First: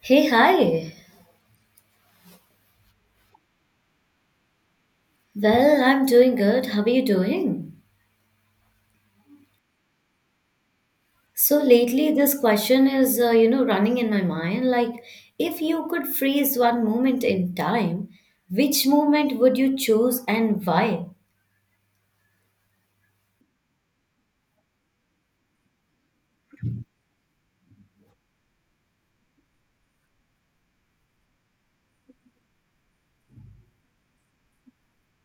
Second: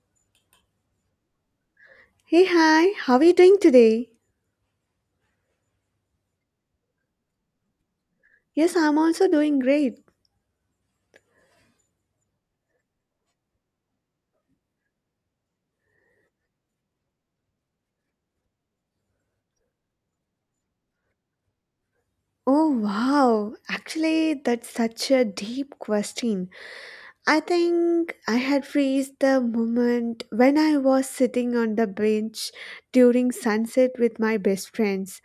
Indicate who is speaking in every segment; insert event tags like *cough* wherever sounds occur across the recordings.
Speaker 1: Hey, hi.
Speaker 2: Hey, hi, how are you doing today?
Speaker 1: Well, I'm doing good. How are you doing?
Speaker 2: Yes, I'm also doing great.
Speaker 1: So lately, this question is, running in my mind. If you could freeze one moment in time, which moment would you choose and why?
Speaker 2: Oh, wow. Actually, that's such a deep question. I think I had freezed the moment when I was sitting on the bench during sunset with my best friends.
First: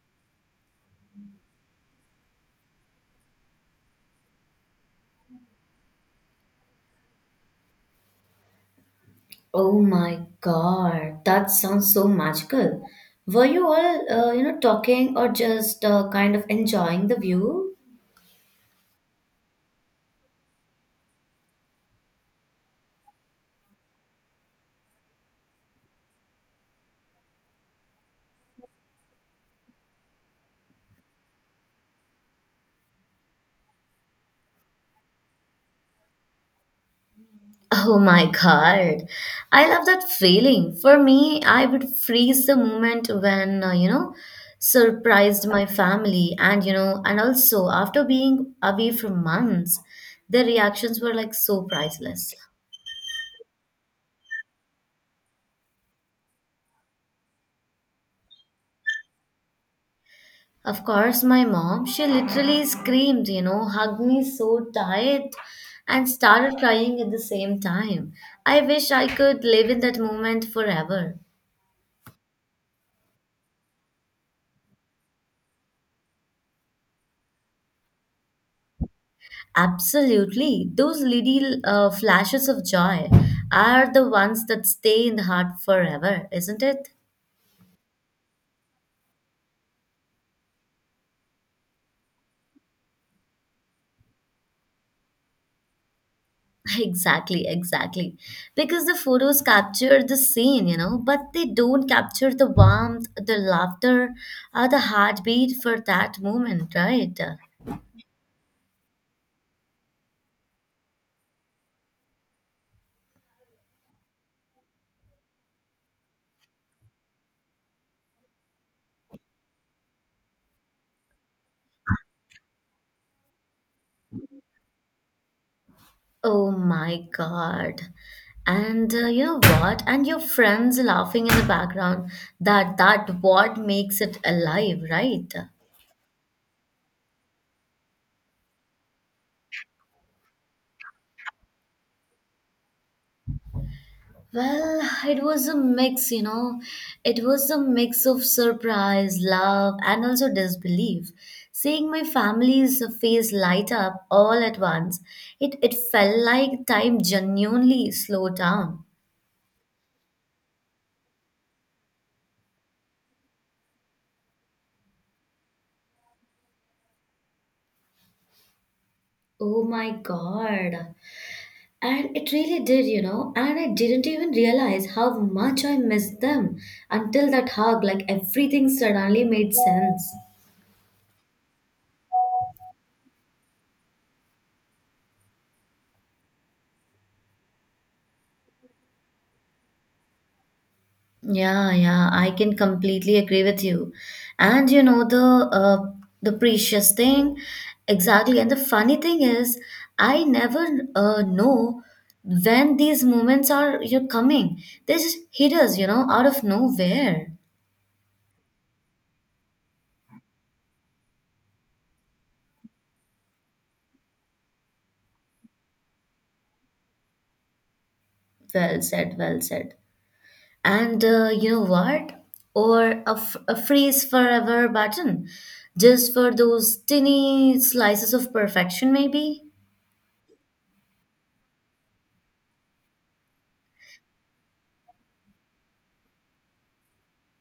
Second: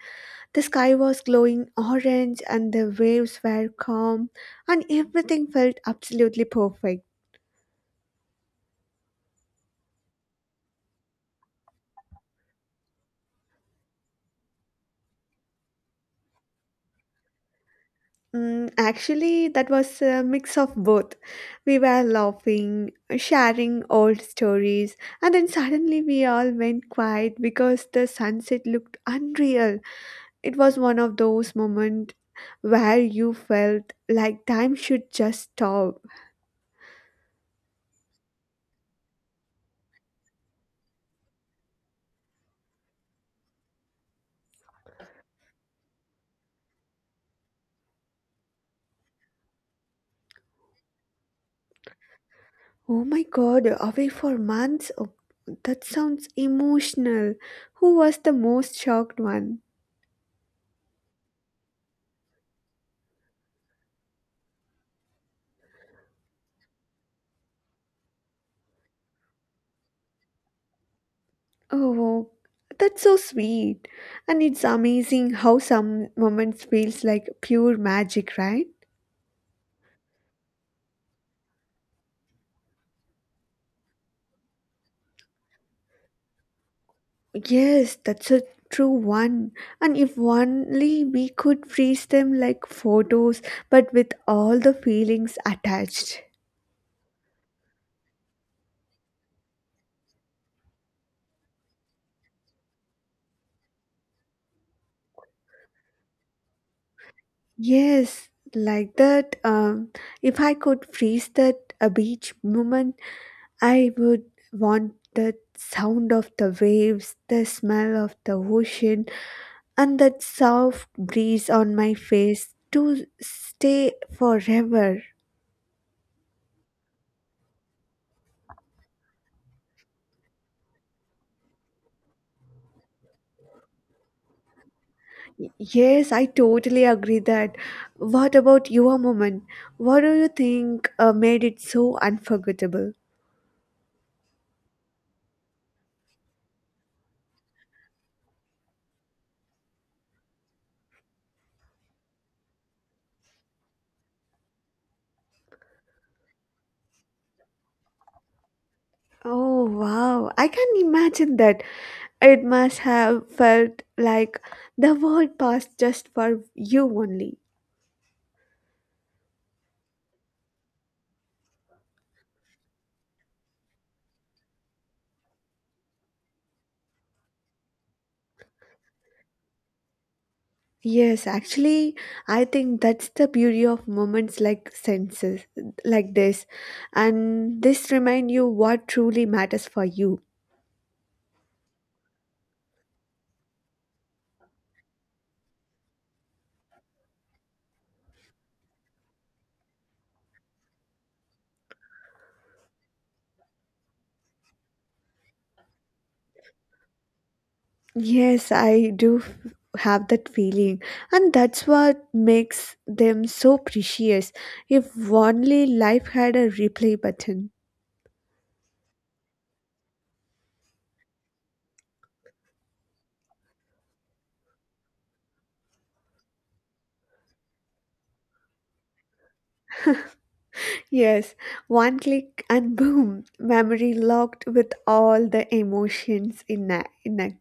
Speaker 2: The sky was glowing orange and the waves were calm, and everything felt absolutely perfect.
Speaker 1: Oh my God, that sounds so magical. Were you all, talking or just kind of enjoying the view?
Speaker 2: Mm, actually, that was a mix of both. We were laughing, sharing old stories, and then suddenly we all went quiet because the sunset looked unreal. It was one of those moments where you felt like time should just stop.
Speaker 1: Oh my God. I love that feeling. For me, I would freeze the moment when, surprised my family and and also after being away for months, their reactions were like so priceless.
Speaker 2: Oh my god, away for months? Oh, that sounds emotional. Who was the most shocked one?
Speaker 1: Of course, my mom, she literally screamed, hugged me so tight and started crying at the same time. I wish I could live in that moment forever.
Speaker 2: Oh, that's so sweet. And it's amazing how some moments feels like pure magic, right?
Speaker 1: Absolutely. Those little flashes of joy are the ones that stay in the heart forever, isn't it?
Speaker 2: Yes, that's a true one. And if only we could freeze them like photos, but with all the feelings attached.
Speaker 1: *laughs* Exactly, exactly. Because the photos capture the scene, you know, but they don't capture the warmth, the laughter, or the heartbeat for that moment, right?
Speaker 2: Yes, like that. If I could freeze that a beach moment, I would want the sound of the waves, the smell of the ocean, and that soft breeze on my face to stay forever.
Speaker 1: Oh my God. And you know what? And your friends laughing in the background, that what makes it alive, right?
Speaker 2: Yes, I totally agree that. What about your moment? What do you think made it so unforgettable?
Speaker 1: Well, it was a mix, you know. It was a mix of surprise, love, and also disbelief. Seeing my family's face light up all at once, it felt like time genuinely slowed down.
Speaker 2: Oh wow, I can imagine that. It must have felt like the world passed just for you only.
Speaker 1: Oh my God. And it really did, you know. And I didn't even realize how much I missed them until that hug, like everything suddenly made sense.
Speaker 2: Yes, actually, I think that's the beauty of moments like senses, like this, and this remind you what truly matters for you.
Speaker 1: Yeah, yeah, I can completely agree with you. And you know the precious thing, exactly. And the funny thing is, I never know when these moments are you're coming. They just hit us, you know, out of nowhere.
Speaker 2: Yes, have that feeling, and that's what makes them so precious. If only life had a replay button.
Speaker 1: Well said, well said. And you know what? Or a freeze forever button, just for those tiny slices of perfection, maybe.
Speaker 2: Yes, one click and boom, memory locked with all the emotions in a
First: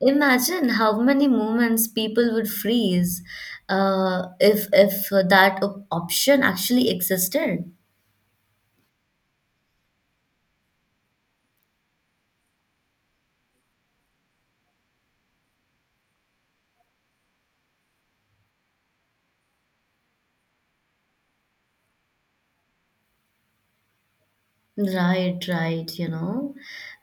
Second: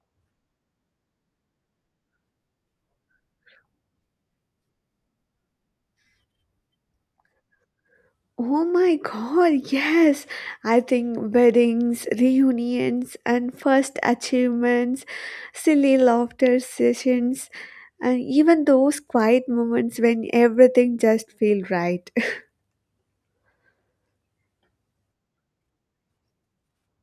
Speaker 1: Imagine how many moments people would freeze if option actually existed.
Speaker 2: Oh my god, yes! I think weddings, reunions, and first achievements, silly laughter sessions, and even those quiet moments when everything just feels right. *laughs*
Speaker 1: Right, right, you know.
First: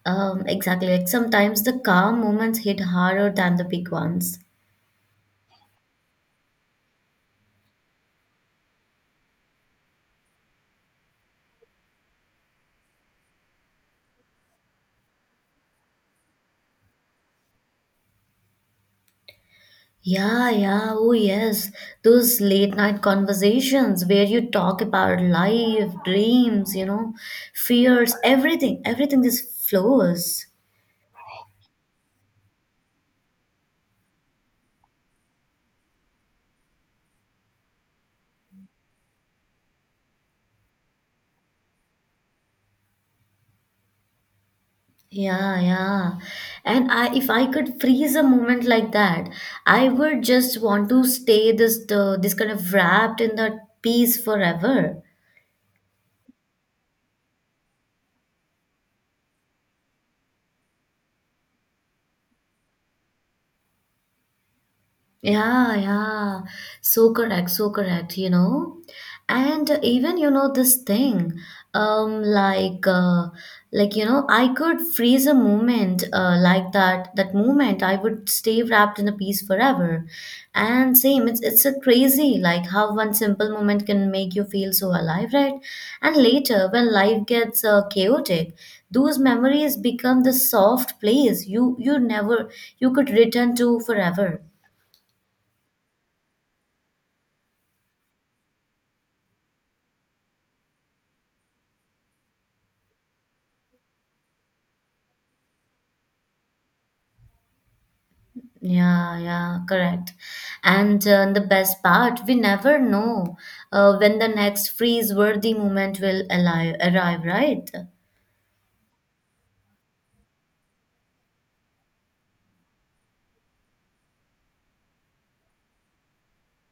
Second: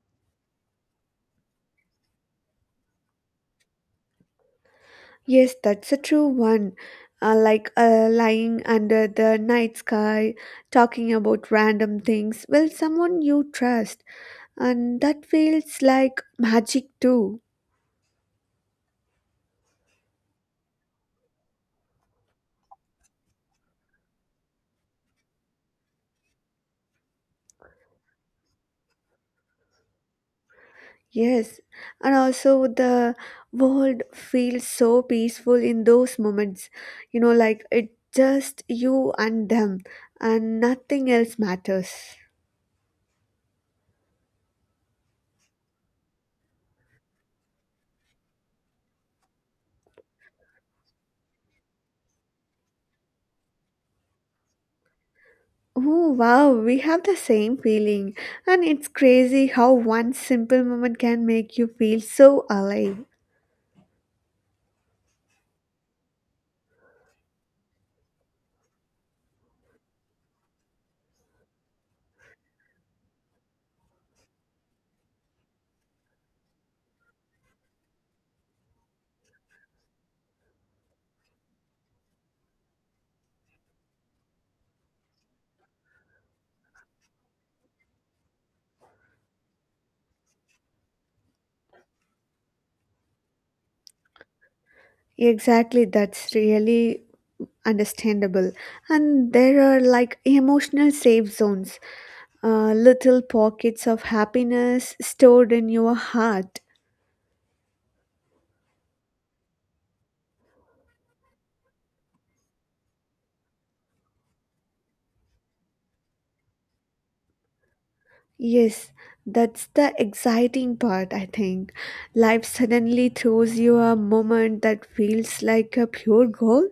Speaker 1: Exactly. Like sometimes the calm moments hit harder than the big ones.
Speaker 2: Yes, that's a true one. Like lying under the night sky, talking about random things with someone you trust, and that feels like magic too.
Speaker 1: Yeah, yeah, oh yes. Those late night conversations where you talk about life, dreams, you know, fears, everything just flows.
Speaker 2: Yes, and also the world feels so peaceful in those moments, you know, like it just you and them, and nothing else matters.
Speaker 1: Yeah, yeah. And I If I could freeze a moment like that, I would just want to stay this kind of wrapped in that peace forever.
Speaker 2: Oh wow, we have the same feeling, and it's crazy how one simple moment can make you feel so alive.
Speaker 1: Yeah, yeah. So correct, you know. And even you know this thing, um, like uh, you know, I could freeze a moment like that. That moment, I would stay wrapped in a piece forever. And same, it's a crazy like how one simple moment can make you feel so alive, right? And later, when life gets chaotic, those memories become the soft place you you never you could return to forever.
Speaker 2: Exactly, that's really understandable. And there are like emotional safe zones, little pockets of happiness stored in your heart.
Speaker 1: Yeah, yeah, correct. And the best part, we never know when the next freeze-worthy moment will arrive, right?
Speaker 2: Yes, that's the exciting part, I think. Life suddenly throws you a moment that feels like a pure gold.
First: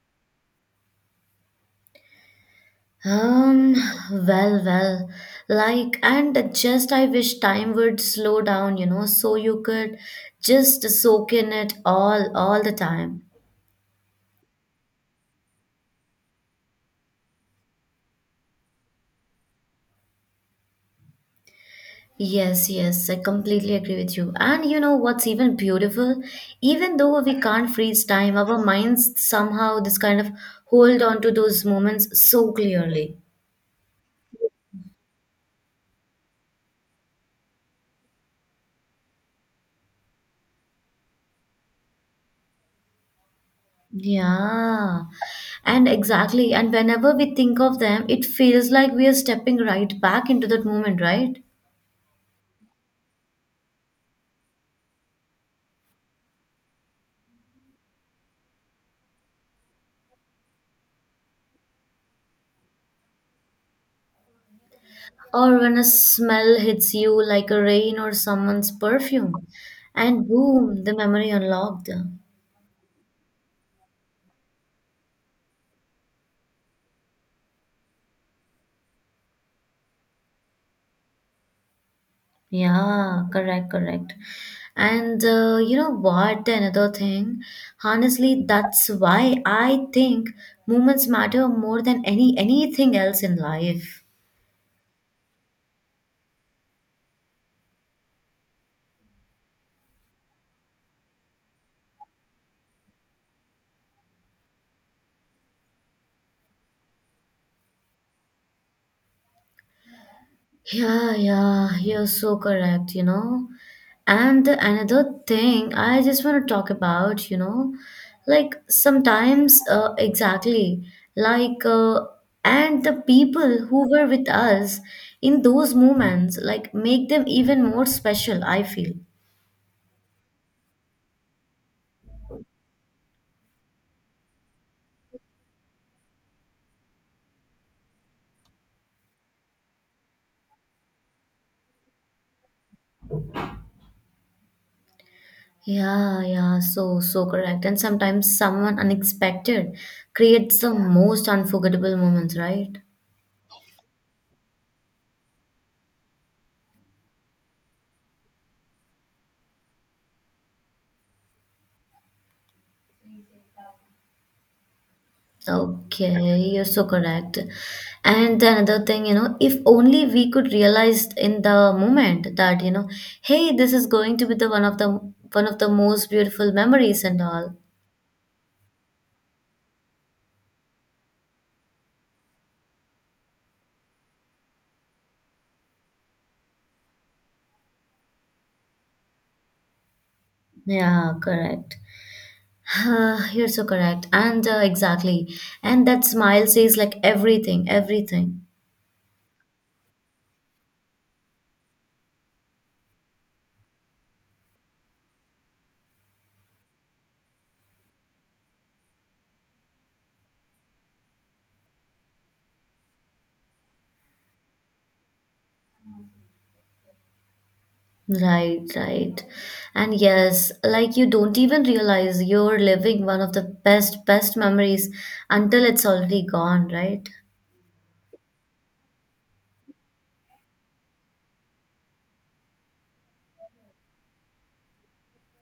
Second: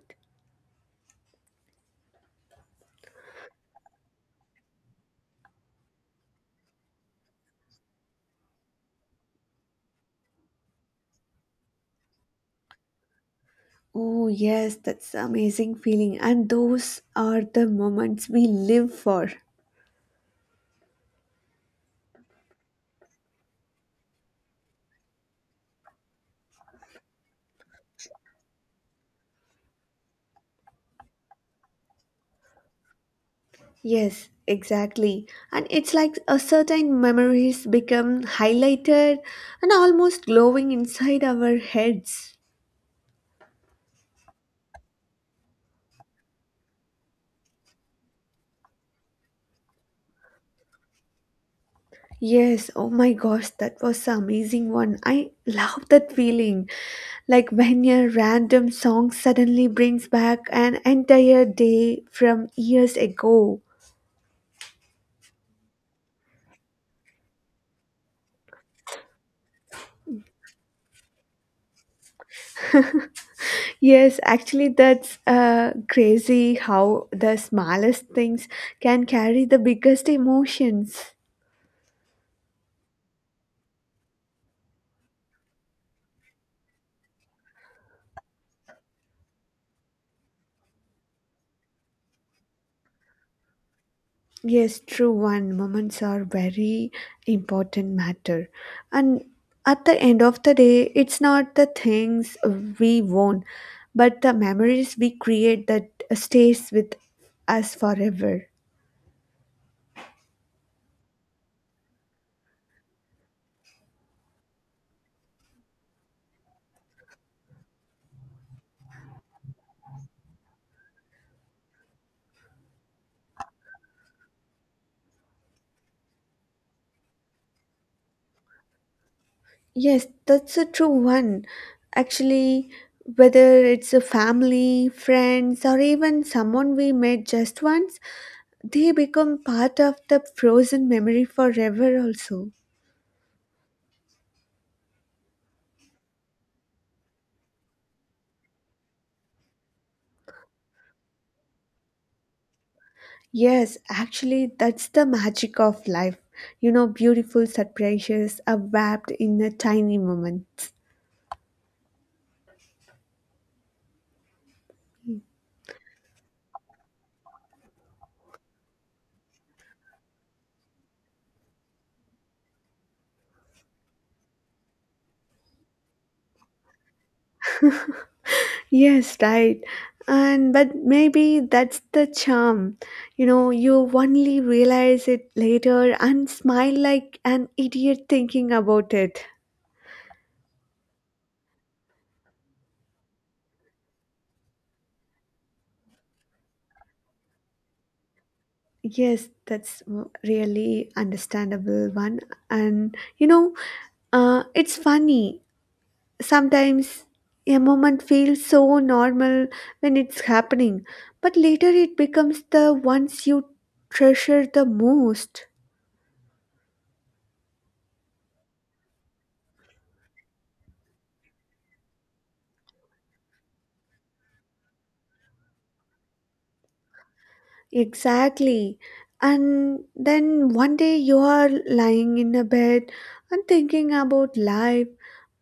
Speaker 1: Um, well, well, and just I wish time would slow down, you know, so you could just soak in it all the time.
Speaker 2: Oh, yes, that's amazing feeling. And those are the moments we live for.
Speaker 1: Yes, yes, I completely agree with you. And you know what's even beautiful? Even though we can't freeze time, our minds somehow this kind of hold on to those moments so clearly.
Speaker 2: Yes, exactly. And it's like a certain memories become highlighted and almost glowing inside our heads.
Speaker 1: Yeah. And exactly. And whenever we think of them, it feels like we are stepping right back into that moment, right?
Speaker 2: Yes, oh my gosh, that was an amazing one. I love that feeling. Like when a random song suddenly brings back an entire day from years ago.
Speaker 1: Or when a smell hits you like a rain or someone's perfume, and boom, the memory unlocked.
Speaker 2: Yes, actually, that's crazy how the smallest things can carry the biggest emotions.
Speaker 1: Yeah, correct, correct. And you know what? Another thing, honestly, that's why I think moments matter more than anything else in life.
Speaker 2: Yes, true one. Moments are very important matter. And at the end of the day, it's not the things we won, but the memories we create that stays with us forever.
Speaker 1: Yeah, yeah, you're so correct, you know. And the another thing I just want to talk about, you know, like sometimes, exactly, like, uh, and the people who were with us in those moments, like, make them even more special, I feel.
Speaker 2: Yes, that's a true one. Actually, whether it's a family, friends, or even someone we met just once, they become part of the frozen memory forever also.
Speaker 1: Yeah, yeah, so so correct. And sometimes someone unexpected creates the most unforgettable moments, right?
Speaker 2: Yes, actually, that's the magic of life. You know, beautiful surprises are wrapped in a tiny moments.
Speaker 1: Okay, you're so correct. And the another thing, you know, if only we could realize in the moment that, you know, hey, this is going to be the one of the one of the most beautiful memories and all.
Speaker 2: Yes, right. And but maybe that's the charm. You know, you only realize it later and smile like an idiot thinking about it.
Speaker 1: Yeah, correct. *sighs* You're so correct. And exactly. And that smile says like everything, everything.
Speaker 2: Yes, really understandable one. And you know, it's funny. Sometimes a moment feels so normal when it's happening, but later it becomes the ones you treasure the most.
Speaker 1: Right, right. And yes, like you don't even realize you're living one of the best memories until it's already gone, right?
Speaker 2: Exactly. And then one day you are lying in a bed and thinking about life,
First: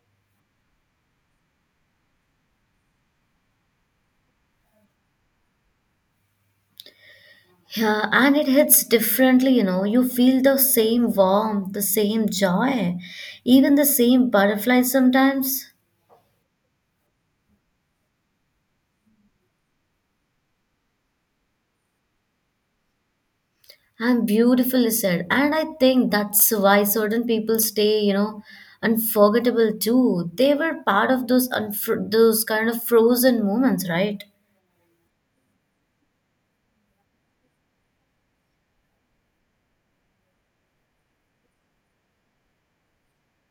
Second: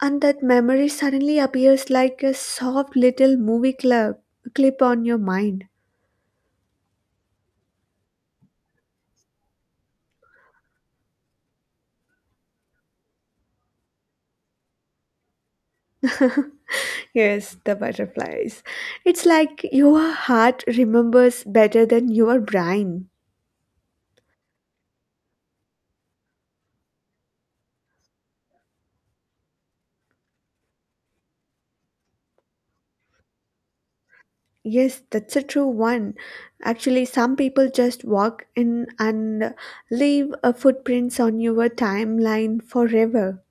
Speaker 2: and that memory suddenly appears like a soft little movie club clip on your mind.
Speaker 1: Yeah, and it hits differently, you know. You feel the same warmth, the same joy, even the same butterfly sometimes.
Speaker 2: Yes, the butterflies. It's like your heart remembers better than your brain.
Speaker 1: And beautifully said. And I think that's why certain people stay, you know, unforgettable too. They were part of those kind of frozen moments, right?
Speaker 2: Yes, that's a true one. Actually, some people just walk in and leave a footprints on your timeline forever.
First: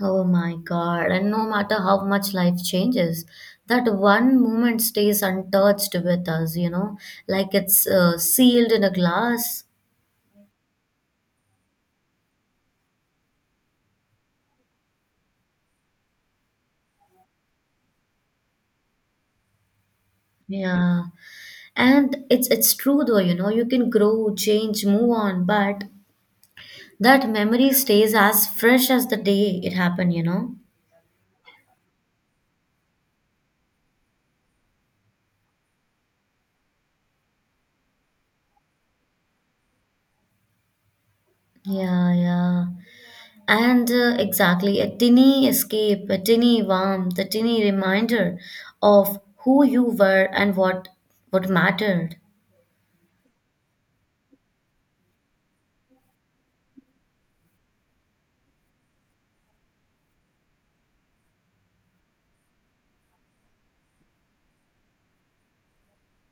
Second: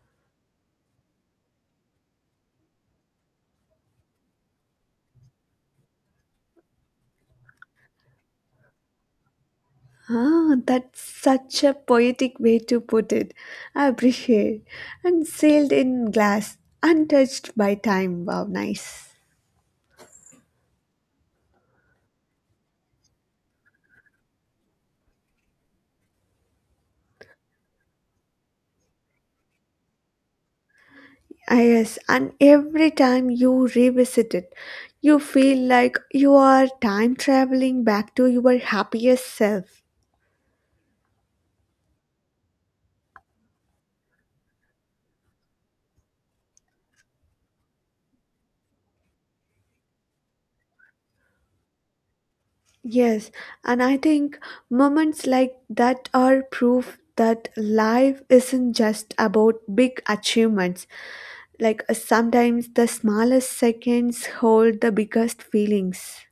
Speaker 1: Oh my God. And no matter how much life changes, that one moment stays untouched with us, you know, like it's sealed in a glass.
Speaker 2: Ah, that's such a poetic way to put it. I appreciate. And sealed in glass, untouched by time. Wow, nice.
Speaker 1: Yeah, and it's true though, you know, you can grow, change, move on, but that memory stays as fresh as the day it happened, you know.
Speaker 2: Ah, yes, and every time you revisit it, you feel like you are time traveling back to your happiest self.
Speaker 1: Yeah, yeah, and exactly. A tiny escape, a tiny warmth, a tiny reminder of who you were and what mattered.
Speaker 2: Yes, and I think moments like that are proof that life isn't just about big achievements. Like sometimes the smallest seconds hold the biggest feelings.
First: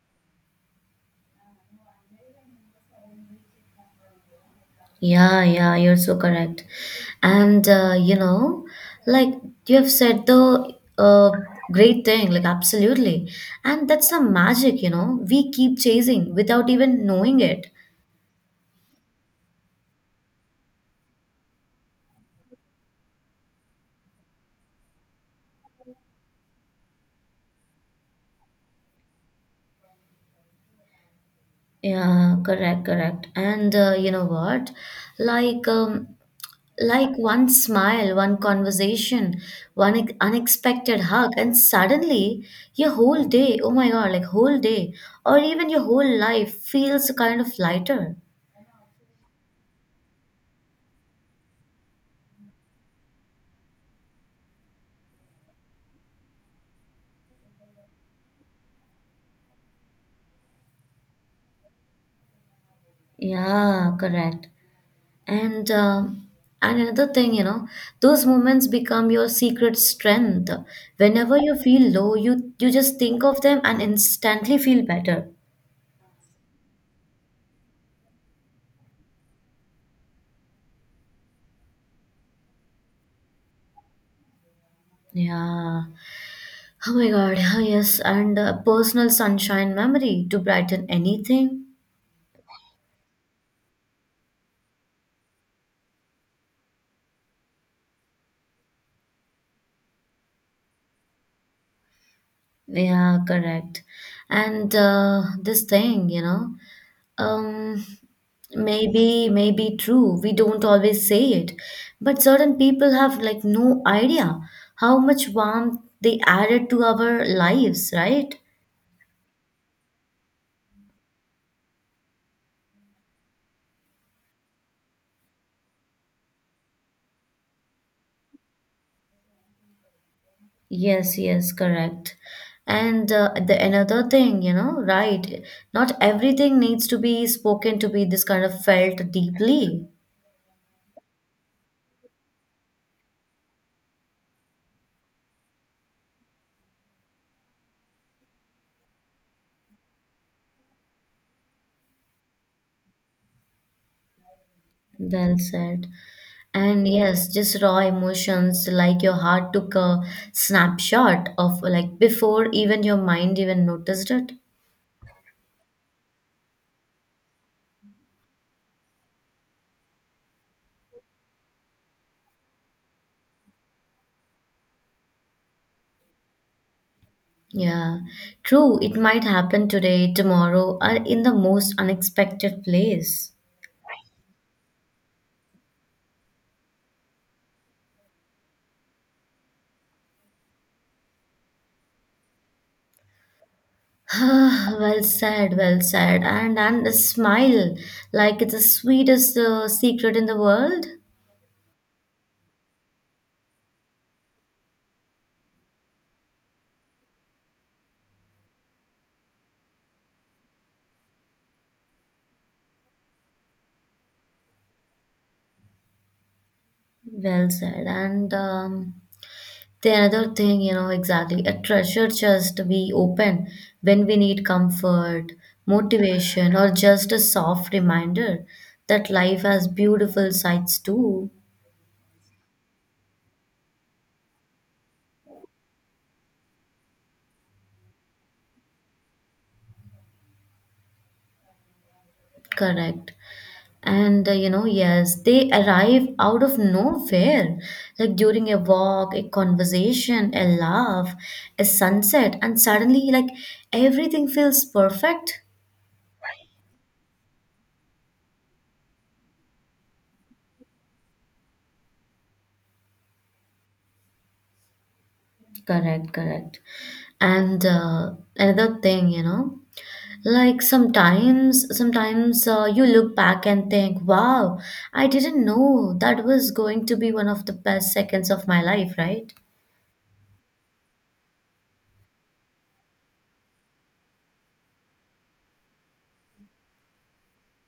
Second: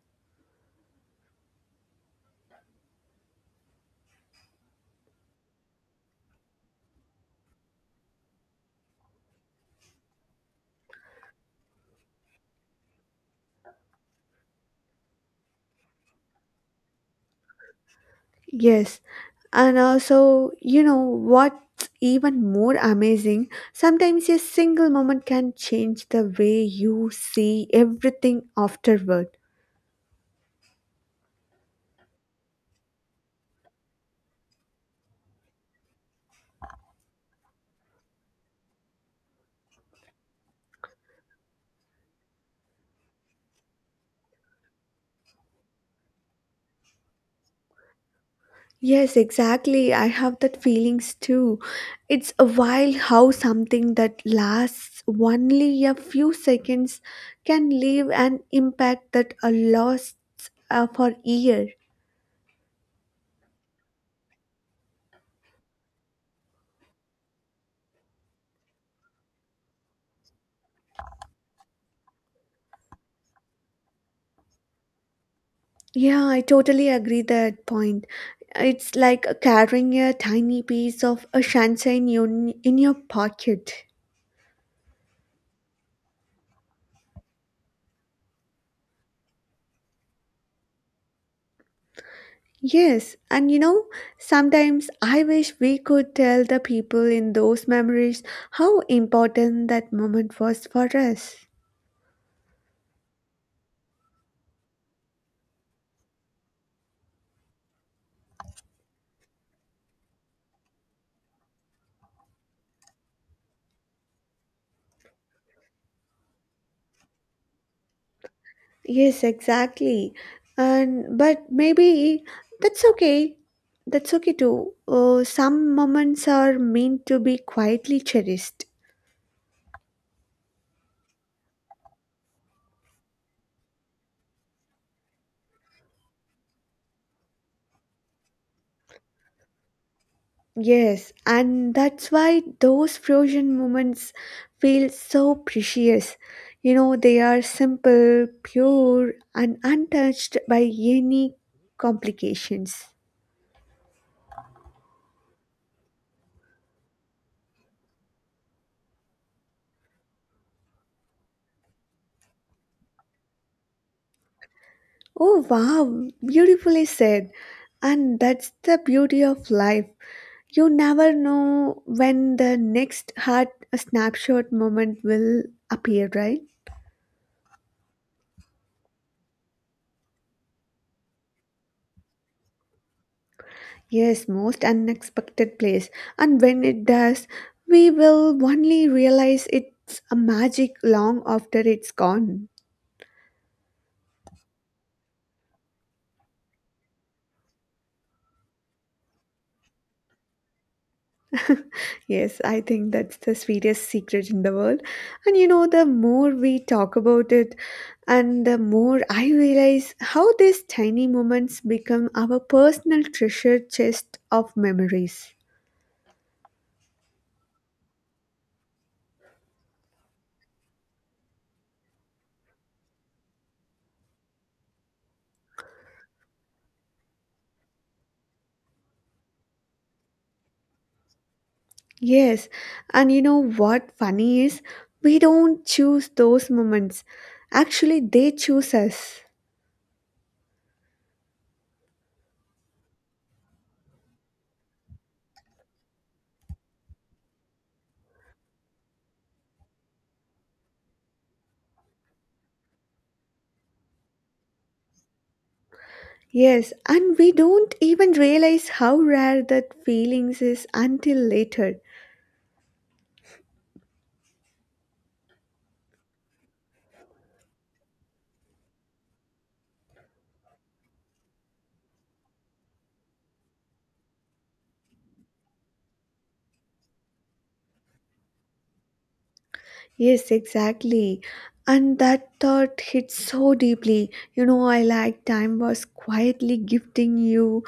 Speaker 1: Yeah, yeah, you're so correct. And you know, like you have said the great thing, like absolutely. And that's the magic, you know, we keep chasing without even knowing it.
Speaker 2: Yes, and also, you know, what's even more amazing, sometimes a single moment can change the way you see everything afterward.
Speaker 1: Yeah, correct, correct. And you know what? Like um, like one smile, one conversation, unexpected hug, and suddenly your whole day, oh my God, like whole day, or even your whole life feels kind of lighter.
Speaker 2: Yes, exactly. I have that feelings too. It's a wild how something that lasts only a few seconds can leave an impact that a lasts for year.
Speaker 1: Yeah, correct. And um and another thing, you know, those moments become your secret strength. Whenever you feel low, you just think of them and instantly feel better.
Speaker 2: Yeah, I totally agree that point. It's like carrying a tiny piece of a sunshine in your pocket.
Speaker 1: Yeah. Oh my God. *laughs* Oh yes, and personal sunshine memory to brighten anything.
Speaker 2: Yes, and you know, sometimes I wish we could tell the people in those memories how important that moment was for us.
Speaker 1: Yeah, correct. And this thing, you know, um, maybe true. We don't always say it, but certain people have like no idea how much warmth they added to our lives, right?
Speaker 2: Yes, exactly. And but maybe that's okay. That's okay too. Some moments are meant to be quietly cherished.
Speaker 1: Yes, yes, correct. And the another thing, you know, right? Not everything needs to be spoken to be this kind of felt deeply.
Speaker 2: Yes, and that's why those frozen moments feel so precious. You know, they are simple, pure, and untouched by any complications.
Speaker 1: Well said. And yes, just raw emotions like your heart took a snapshot of like before even your mind even noticed it.
Speaker 2: Oh, wow, beautifully said. And that's the beauty of life. You never know when the next heart snapshot moment will appear, right?
Speaker 1: Yeah, true. It might happen today, tomorrow, or in the most unexpected place.
Speaker 2: Yes, most unexpected place. And when it does, we will only realize it's a magic long after it's gone.
Speaker 1: *sighs* Well said, well said. And a smile, like it's the sweetest secret in the world.
Speaker 2: Yes, I think that's the sweetest secret in the world. And you know, the more we talk about it, and the more I realize how these tiny moments become our personal treasure chest of memories.
Speaker 1: Well said. And the another thing, you know, exactly, a treasure chest we open when we need comfort, motivation, or just a soft reminder that life has beautiful sides too.
Speaker 2: Yes, and you know what funny is? We don't choose those moments. Actually, they choose us.
Speaker 1: Correct. And you know, yes, they arrive out of nowhere, like during a walk, a conversation, a laugh, a sunset, and suddenly, like, everything feels perfect.
Speaker 2: Yes, and we don't even realize how rare that feelings is until later.
Speaker 1: Correct, correct. And another thing, you know, like sometimes you look back and think, wow, I didn't know that was going to be one of the best seconds of my life, right?
Speaker 2: Yes, exactly. And that thought hits so deeply. You know, I like time was quietly gifting you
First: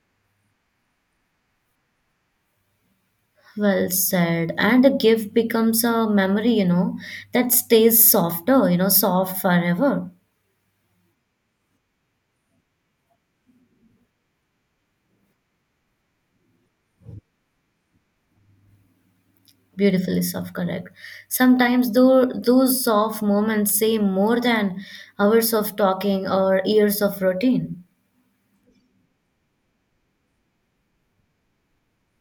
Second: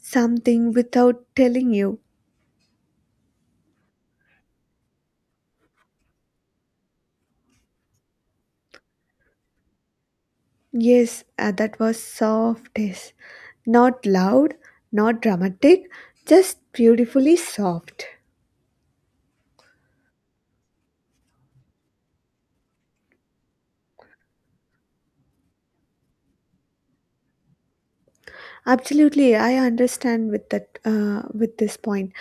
Speaker 2: something without telling you.
Speaker 1: Well said. And a gift becomes a memory, you know, that stays softer, you know, soft forever.
Speaker 2: Yes, that was softest. Not loud, not dramatic, just beautifully soft.
Speaker 1: Beautifully soft, correct. Sometimes though those soft moments say more than hours of talking or years of routine.
Speaker 2: Absolutely, I understand with that with this point.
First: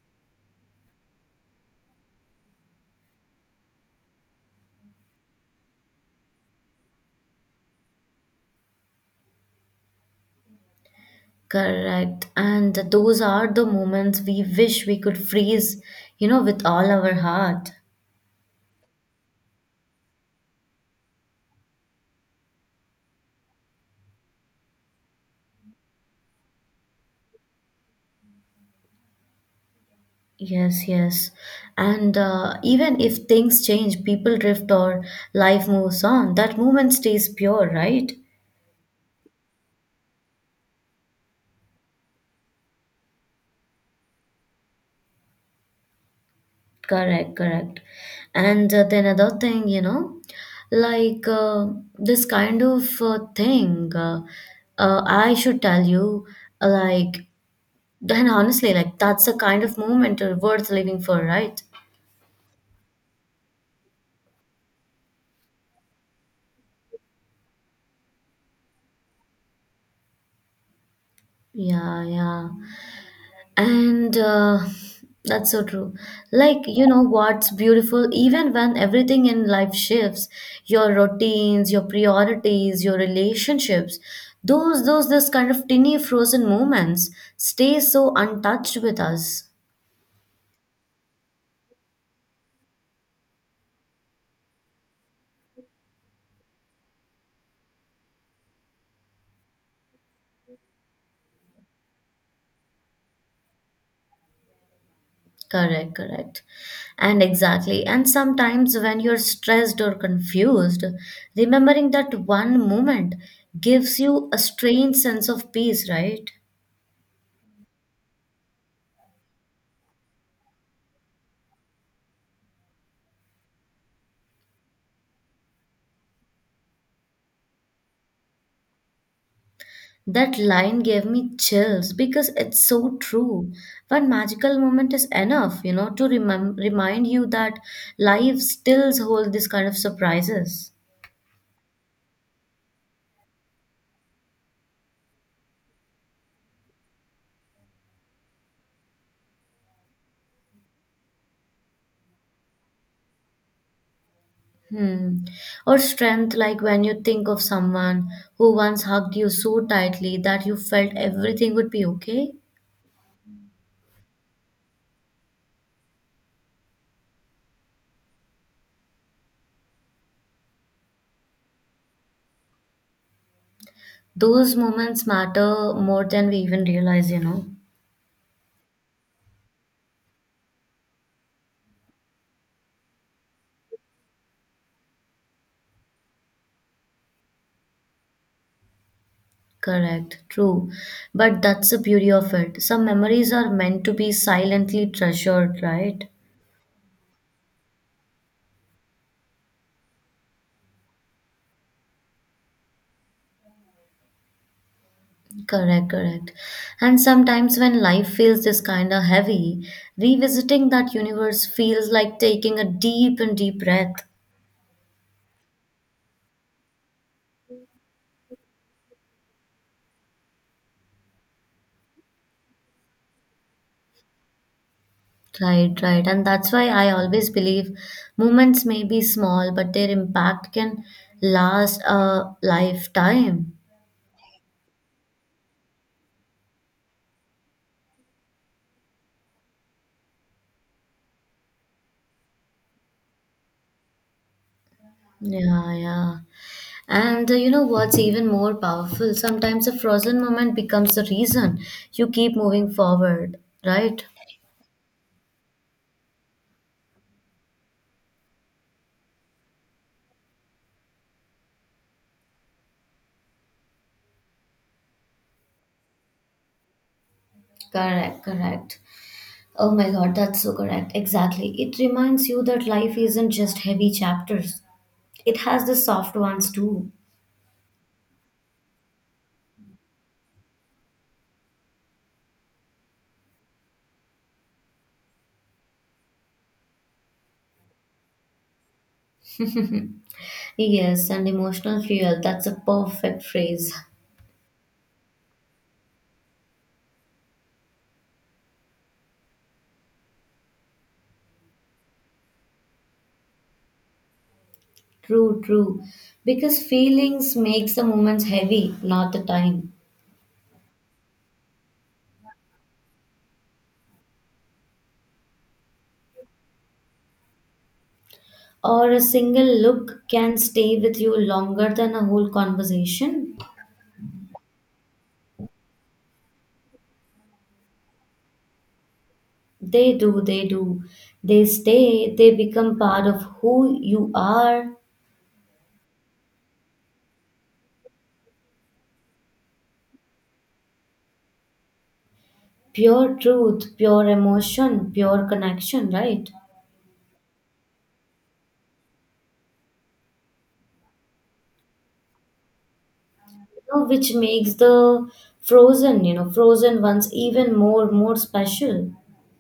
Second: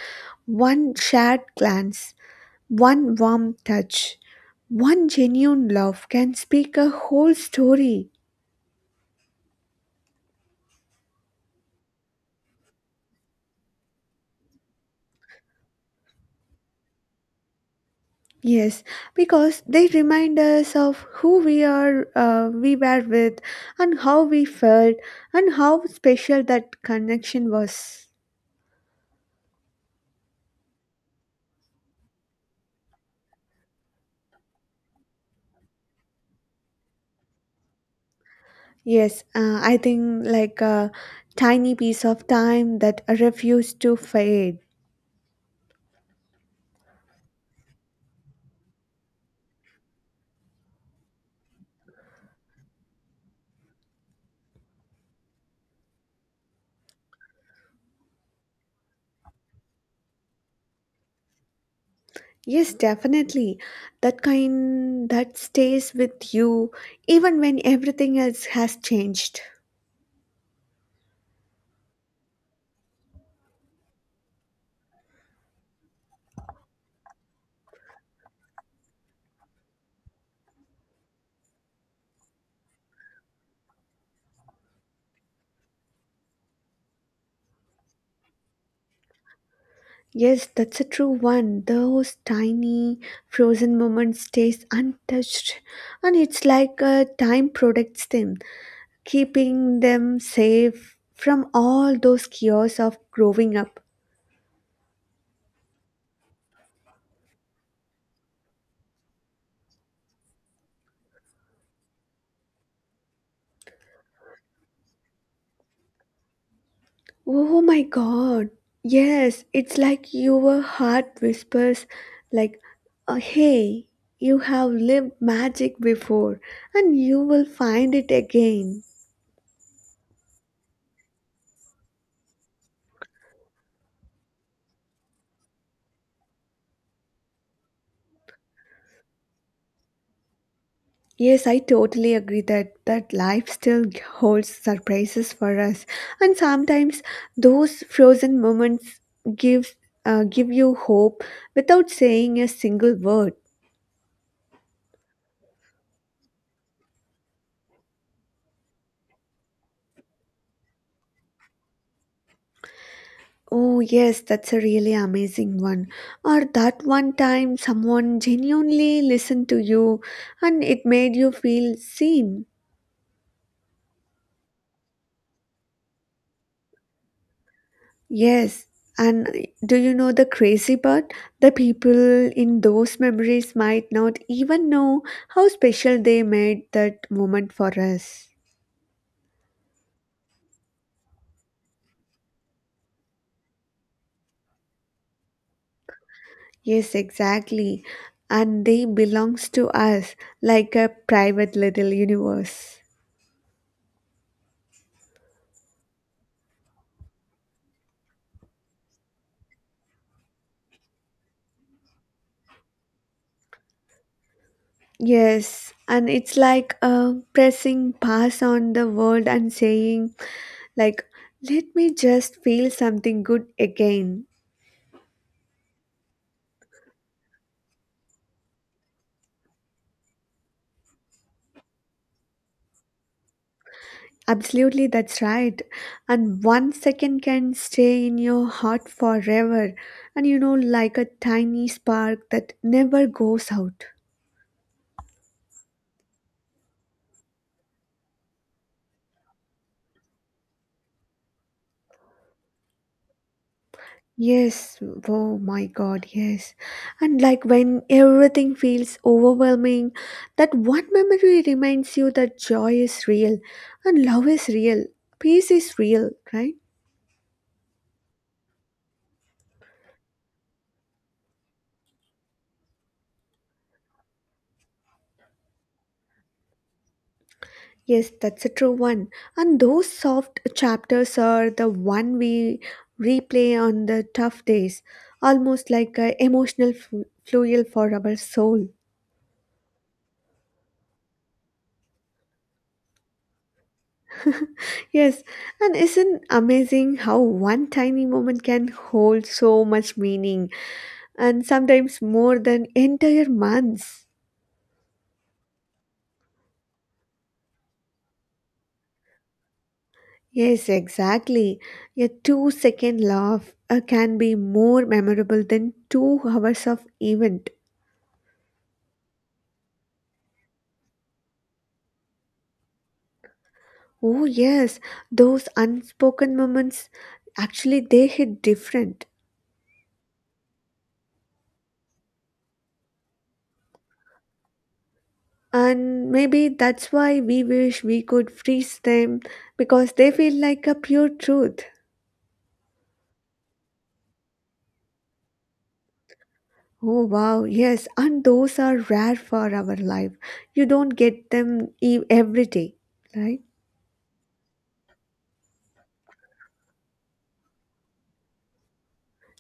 Speaker 2: One shared glance, one warm touch, one genuine love can speak a whole story.
Speaker 1: Correct. And those are the moments we wish we could freeze, you know, with all our heart.
Speaker 2: Yes, because they remind us of who we are, we were with, and how we felt, and how special that connection was.
Speaker 1: Yes, yes. And even if things change, people drift or life moves on, that moment stays pure, right?
Speaker 2: Yes, I think like a tiny piece of time that refused to fade.
Speaker 1: Correct, correct. And then another thing, you know, like this kind of thing, I should tell you, uh, like, *laughs* then honestly, like, that's the kind of moment worth living for, right?
Speaker 2: Yes, definitely. That kind that stays with you even when everything else has changed.
Speaker 1: Yeah, yeah. And that's so true. Like, you know what's beautiful, even when everything in life shifts, your routines, your priorities, your relationships, those this kind of tiny frozen moments stay so untouched with us.
Speaker 2: Yes, that's a true one. Those tiny frozen moments stays untouched and it's like time protects them, keeping them safe from all those chaos of growing up.
Speaker 1: Correct, correct. And exactly. And sometimes when you're stressed or confused, remembering that one moment gives you a strange sense of peace, right?
Speaker 2: Oh my god. Yes, it's like your heart whispers like hey, you have lived magic before and you will find it again.
Speaker 1: That line gave me chills because it's so true. One magical moment is enough, you know, to remind you that life still holds this kind of surprises.
Speaker 2: Yes, I totally agree that that life still holds surprises for us, and sometimes those frozen moments gives give you hope without saying a single word.
Speaker 1: Hmm. Or strength, like when you think of someone who once hugged you so tightly that you felt everything would be okay.
Speaker 2: Oh yes, that's a really amazing one. Or that one time someone genuinely listened to you, and it made you feel seen.
Speaker 1: Those moments matter more than we even realize, you know.
Speaker 2: Yes, and do you know the crazy part? The people in those memories might not even know how special they made that moment for us.
Speaker 1: Correct, true. But that's the beauty of it. Some memories are meant to be silently treasured, right?
Speaker 2: Yes, exactly. And they belongs to us like a private little universe.
Speaker 1: Correct, correct. And sometimes when life feels this kind of heavy, revisiting that universe feels like taking a deep and deep breath.
Speaker 2: Yes, and it's like pressing pass on the world and saying like let me just feel something good again.
Speaker 1: Right, right. And that's why I always believe moments may be small, but their impact can last a lifetime.
Speaker 2: Absolutely, that's right. And one second can stay in your heart forever, and you know, like a tiny spark that never goes out.
Speaker 1: Yeah, yeah. And you know what's even more powerful? Sometimes a frozen moment becomes the reason you keep moving forward, right?
Speaker 2: Yes, oh my god, yes. And like when everything feels overwhelming, that one memory reminds you that joy is real, and love is real, peace is real, right?
Speaker 1: Correct, correct. Oh my God, that's so correct. Exactly. It reminds you that life isn't just heavy chapters, it has the soft ones too.
Speaker 2: Yes, that's a true one. And those soft chapters are the one we replay on the tough days, almost like a emotional fuel for our soul.
Speaker 1: Yes, and emotional fuel. That's a perfect phrase.
Speaker 2: Yes, and isn't amazing how one tiny moment can hold so much meaning and sometimes more than entire months.
Speaker 1: True, true. Because feelings makes the moments heavy, not the time.
Speaker 2: Yes, exactly. A 2-second laugh can be more memorable than 2 hours of event.
Speaker 1: Or a single look can stay with you longer than a whole conversation.
Speaker 2: Oh, yes, those unspoken moments actually they hit different.
Speaker 1: They do, they do. They stay, they become part of who you are.
Speaker 2: And maybe that's why we wish we could freeze them because they feel like a pure truth.
Speaker 1: Pure truth, pure emotion, pure connection, right?
Speaker 2: Oh, wow, yes, and those are rare for our life. You don't get them every day, right?
Speaker 1: You know, which makes the frozen, frozen ones even more special.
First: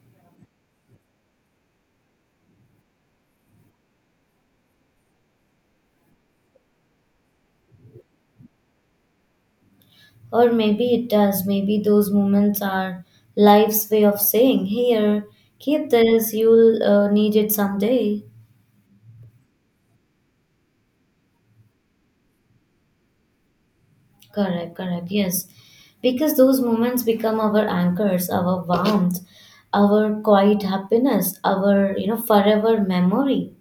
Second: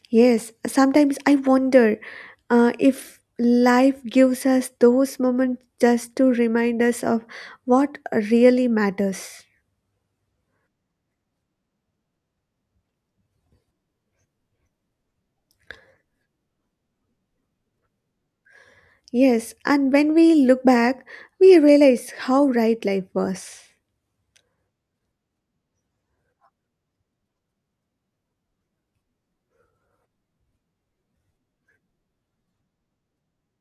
Speaker 2: Yes, sometimes I wonder if life gives us those moments just to remind us of what really matters.
Speaker 1: Or maybe it does. Maybe those moments are life's way of saying, here, keep this, you'll need it someday.
Speaker 2: Yes, and when we look back, we realize how right life was.
Speaker 1: Correct, correct, yes. Because those moments become our anchors, our warmth, our quiet happiness, our forever memory.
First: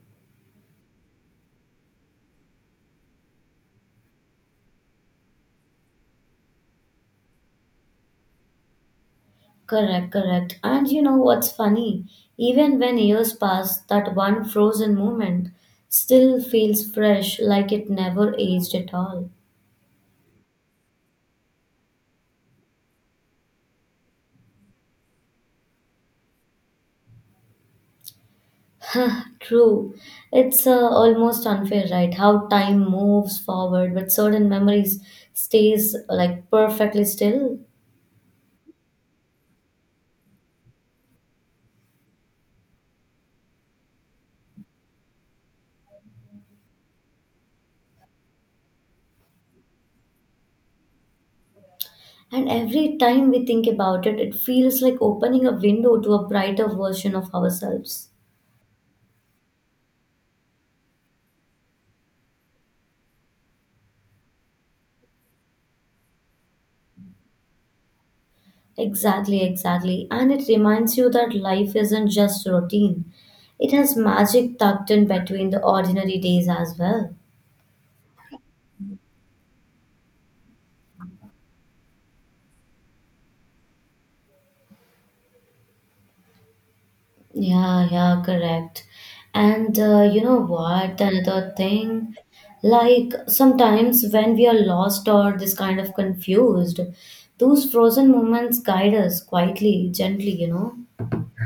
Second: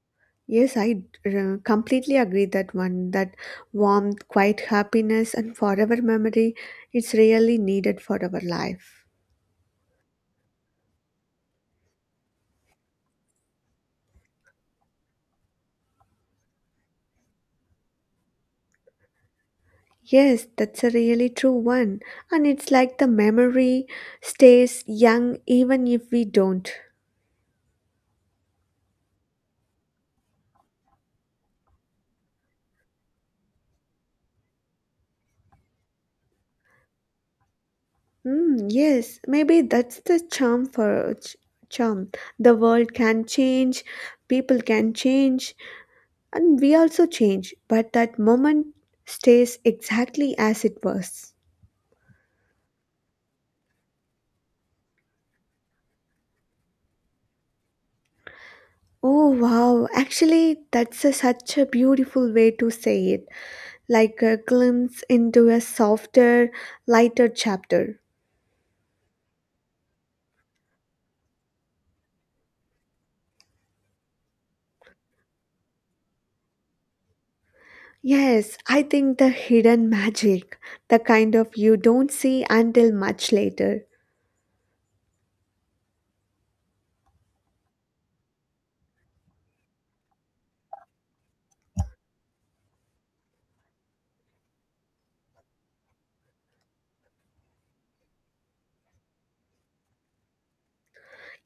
Speaker 2: Yes, I completely agree that one that warmth, quiet happiness, and forever memory it's really needed for our life.
Speaker 1: Correct, correct. And you know what's funny? Even when years pass, that one frozen moment still feels fresh, like it never aged at all.
Speaker 2: Yes, that's a really true one, and it's like the memory stays young even if we don't.
Speaker 1: True. It's almost unfair, right? How time moves forward, but certain memories stays like perfectly still.
Speaker 2: Mm, yes, maybe that's the charm for ch- charm. The world can change, people can change, and we also change, but that moment stays exactly as it was.
Speaker 1: And every time we think about it, it feels like opening a window to a brighter version of ourselves.
Speaker 2: Oh wow, actually, that's a, such a beautiful way to say it, like a glimpse into a softer, lighter chapter.
Speaker 1: Exactly, exactly. And it reminds you that life isn't just routine, it has magic tucked in between the ordinary days as well.
Speaker 2: Yes, I think the hidden magic, the kind of you don't see until much later.
Speaker 1: Yeah, yeah, correct. And you know what? Another thing, like sometimes when we are lost or this kind of confused, those frozen moments guide us quietly, gently.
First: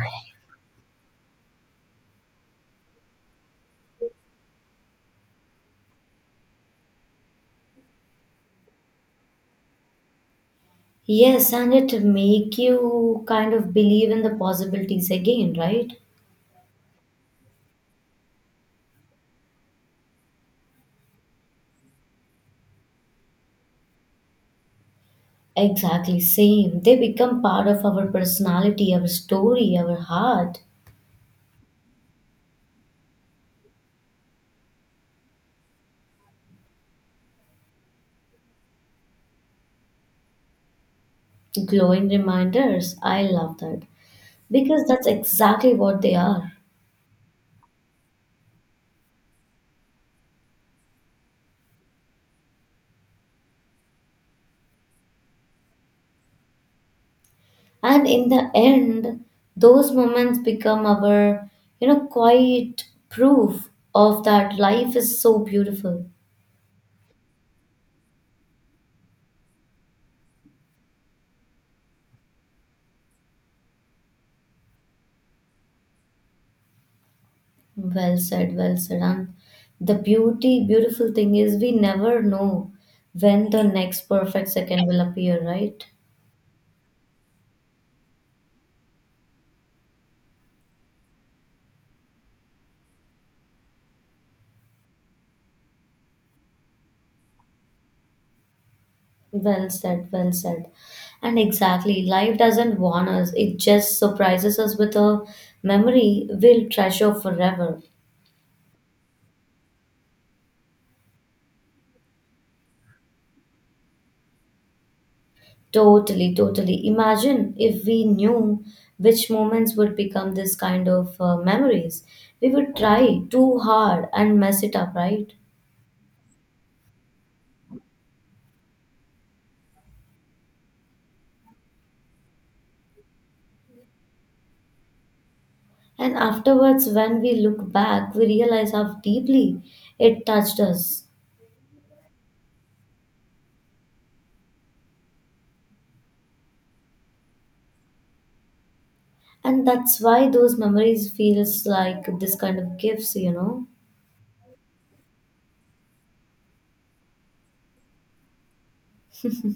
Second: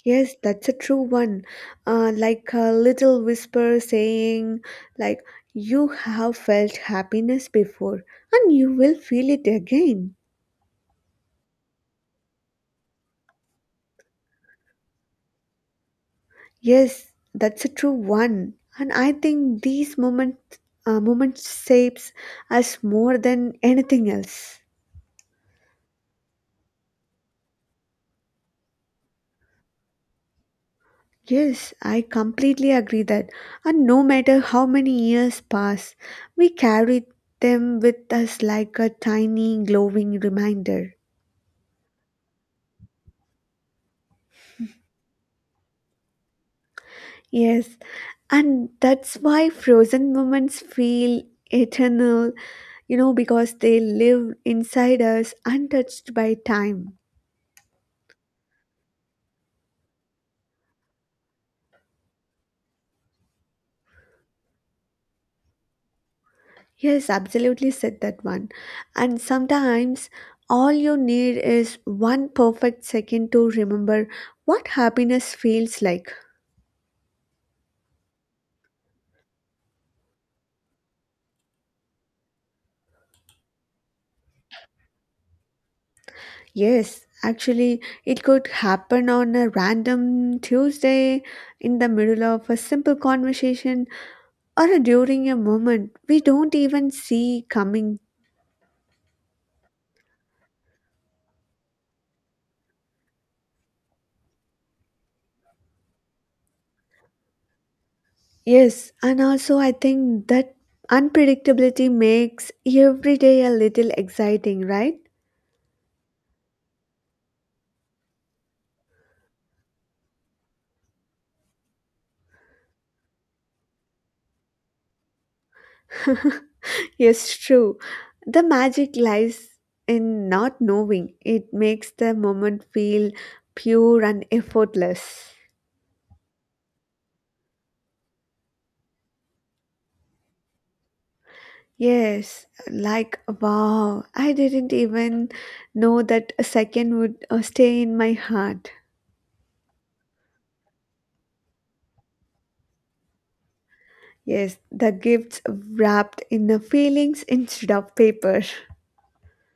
Speaker 2: Yes, that's a true one. Like a little whisper saying, like, you have felt happiness before and you will feel it again.
Speaker 1: Yes, and it make you kind of believe in the possibilities again, right?
Speaker 2: Yes, that's a true one. And I think these moments, moments shapes us more than anything else.
Speaker 1: Exactly, same. They become part of our personality, our story, our heart.
Speaker 2: Yes, I completely agree that. And no matter how many years pass, we carry them with us like a tiny glowing reminder.
Speaker 1: Glowing reminders. I love that. Because that's exactly what they are.
Speaker 2: Yes, and that's why frozen moments feel eternal, you know, because they live inside us untouched by time.
Speaker 1: And in the end, those moments become our quiet proof of that life is so beautiful.
Speaker 2: Yes, absolutely said that one. And sometimes all you need is one perfect second to remember what happiness feels like.
Speaker 1: Well said, well said. And the beautiful thing is we never know when the next perfect second will appear, right?
Speaker 2: Yes, actually, it could happen on a random Tuesday in the middle of a simple conversation or during a moment we don't even see coming.
Speaker 1: Well said, well said. And exactly, life doesn't warn us, it just surprises us with a memory we'll treasure forever.
Speaker 2: Yes, and also I think that unpredictability makes every day a little exciting, right?
Speaker 1: Totally, totally. Imagine if we knew which moments would become this kind of memories. We would try too hard and mess it up, right?
Speaker 2: *laughs* Yes, true. The magic lies in not knowing. It makes the moment feel pure and effortless.
Speaker 1: And afterwards, when we look back, we realize how deeply it touched us.
Speaker 2: Yes, like wow, I didn't even know that a second would stay in my heart.
Speaker 1: And that's why those memories feels like this kind of gifts.
Speaker 2: Yes, the gifts wrapped in the feelings instead of paper.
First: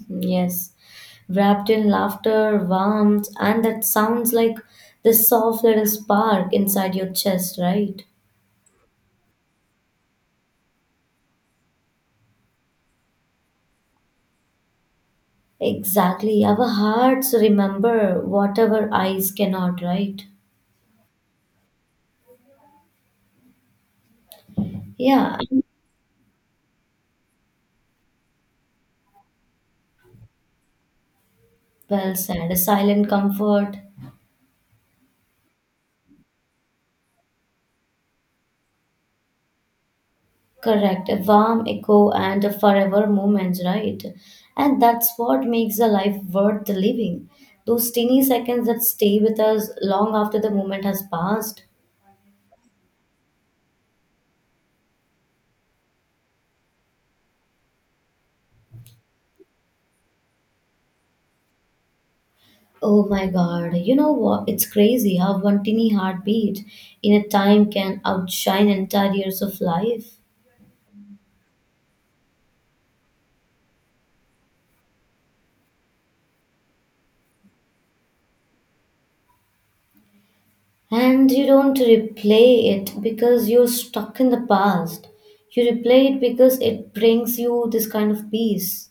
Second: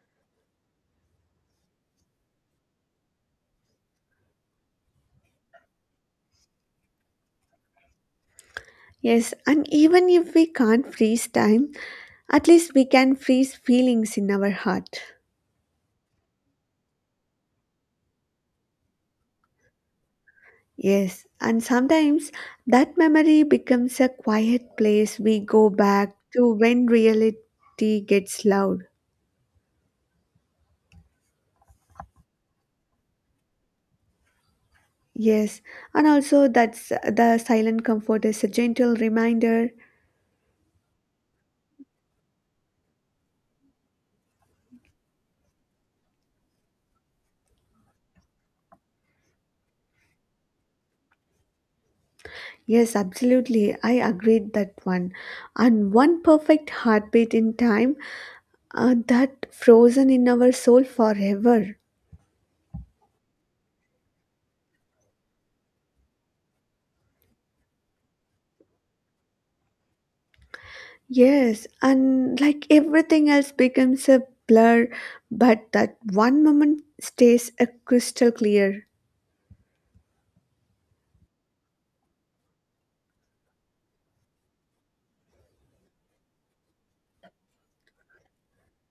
Speaker 1: Yes, wrapped in laughter, warmth, and that sounds like the soft little spark inside your chest, right?
Speaker 2: Yes, and even if we can't freeze time, at least we can freeze feelings in our heart.
Speaker 1: Exactly. Our hearts remember what our eyes cannot, right?
Speaker 2: Yes, and sometimes that memory becomes a quiet place
Speaker 1: Yeah,
Speaker 2: we
Speaker 1: and
Speaker 2: go back to when reality gets loud.
Speaker 1: well said. A silent comfort,
Speaker 2: Yes, and also that's the silent comfort is a gentle reminder.
Speaker 1: correct. A warm echo and a forever moment, right? And that's what makes a life worth the living. Those teeny seconds that stay with us long after the moment has passed.
Speaker 2: Yes, absolutely. I agreed that one. And one perfect heartbeat in time that frozen in our soul forever.
Speaker 1: Oh my God, you know what? It's crazy how one tiny heartbeat in a time can outshine entire years of life.
Speaker 2: Yes, and like everything else becomes a blur, but that one moment stays a crystal clear.
Speaker 1: And you don't replay it because you're stuck in the past. You replay it because it brings you this kind of peace.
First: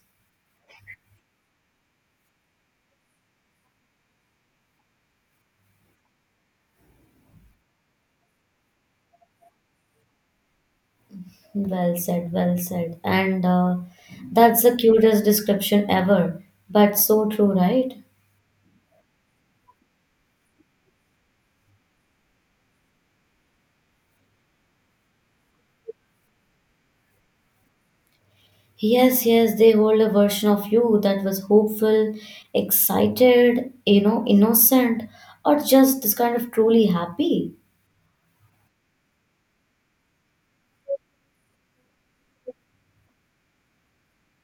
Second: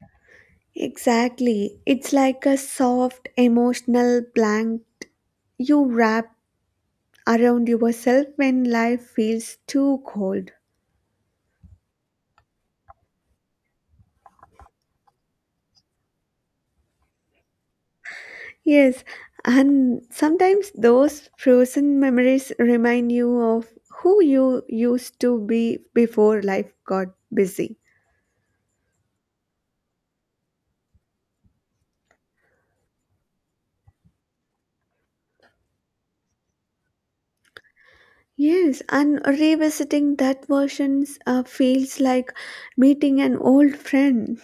Speaker 2: Exactly. It's like a soft emotional blank you wrap around yourself when life feels too cold.
Speaker 1: Well said, well said. And that's the cutest description ever. But so true, right?
Speaker 2: Yes, and sometimes those frozen memories remind you of who you used to be before life got busy.
Speaker 1: Yes, yes, they hold a version of you that was hopeful, excited, innocent, or just this kind of truly happy.
Speaker 2: Yes, and revisiting that versions feels like meeting an old friend.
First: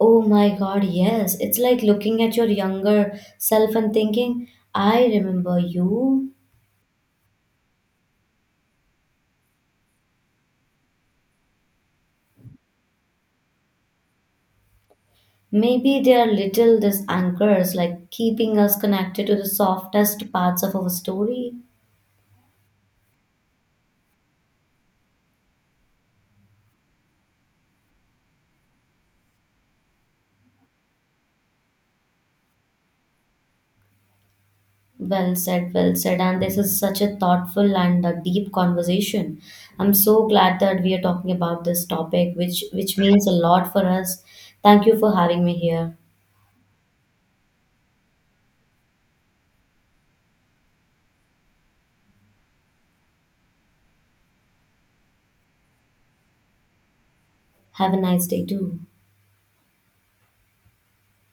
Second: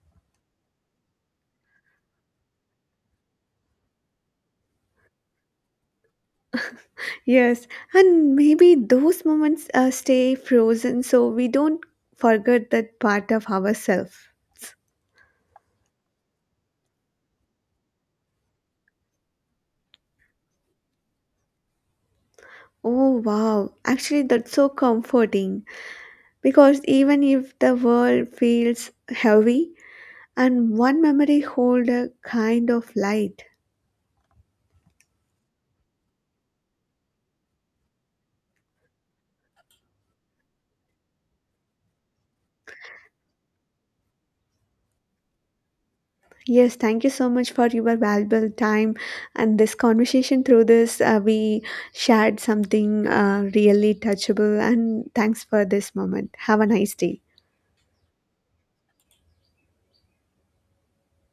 Speaker 1: Oh my God, yes. It's like looking at your younger self and thinking, I remember you.
Speaker 2: Yes, and maybe those moments stay frozen so we don't forget that part of ourselves.
Speaker 1: Maybe they are little these anchors, like keeping us connected to the softest parts of our story.
Speaker 2: Oh wow, actually, that's so comforting because even if the world feels heavy, and one memory hold a kind of light.
Speaker 1: Well said, well said. And this is such a thoughtful and a deep conversation. I'm so glad that we are talking about this topic, which means a lot for us. Thank you for having me here.
Speaker 2: Yes, thank you so much for your valuable time and this conversation. Through this, we shared something really touchable, and thanks for this moment. Have a nice day.
Speaker 1: Have a nice day too.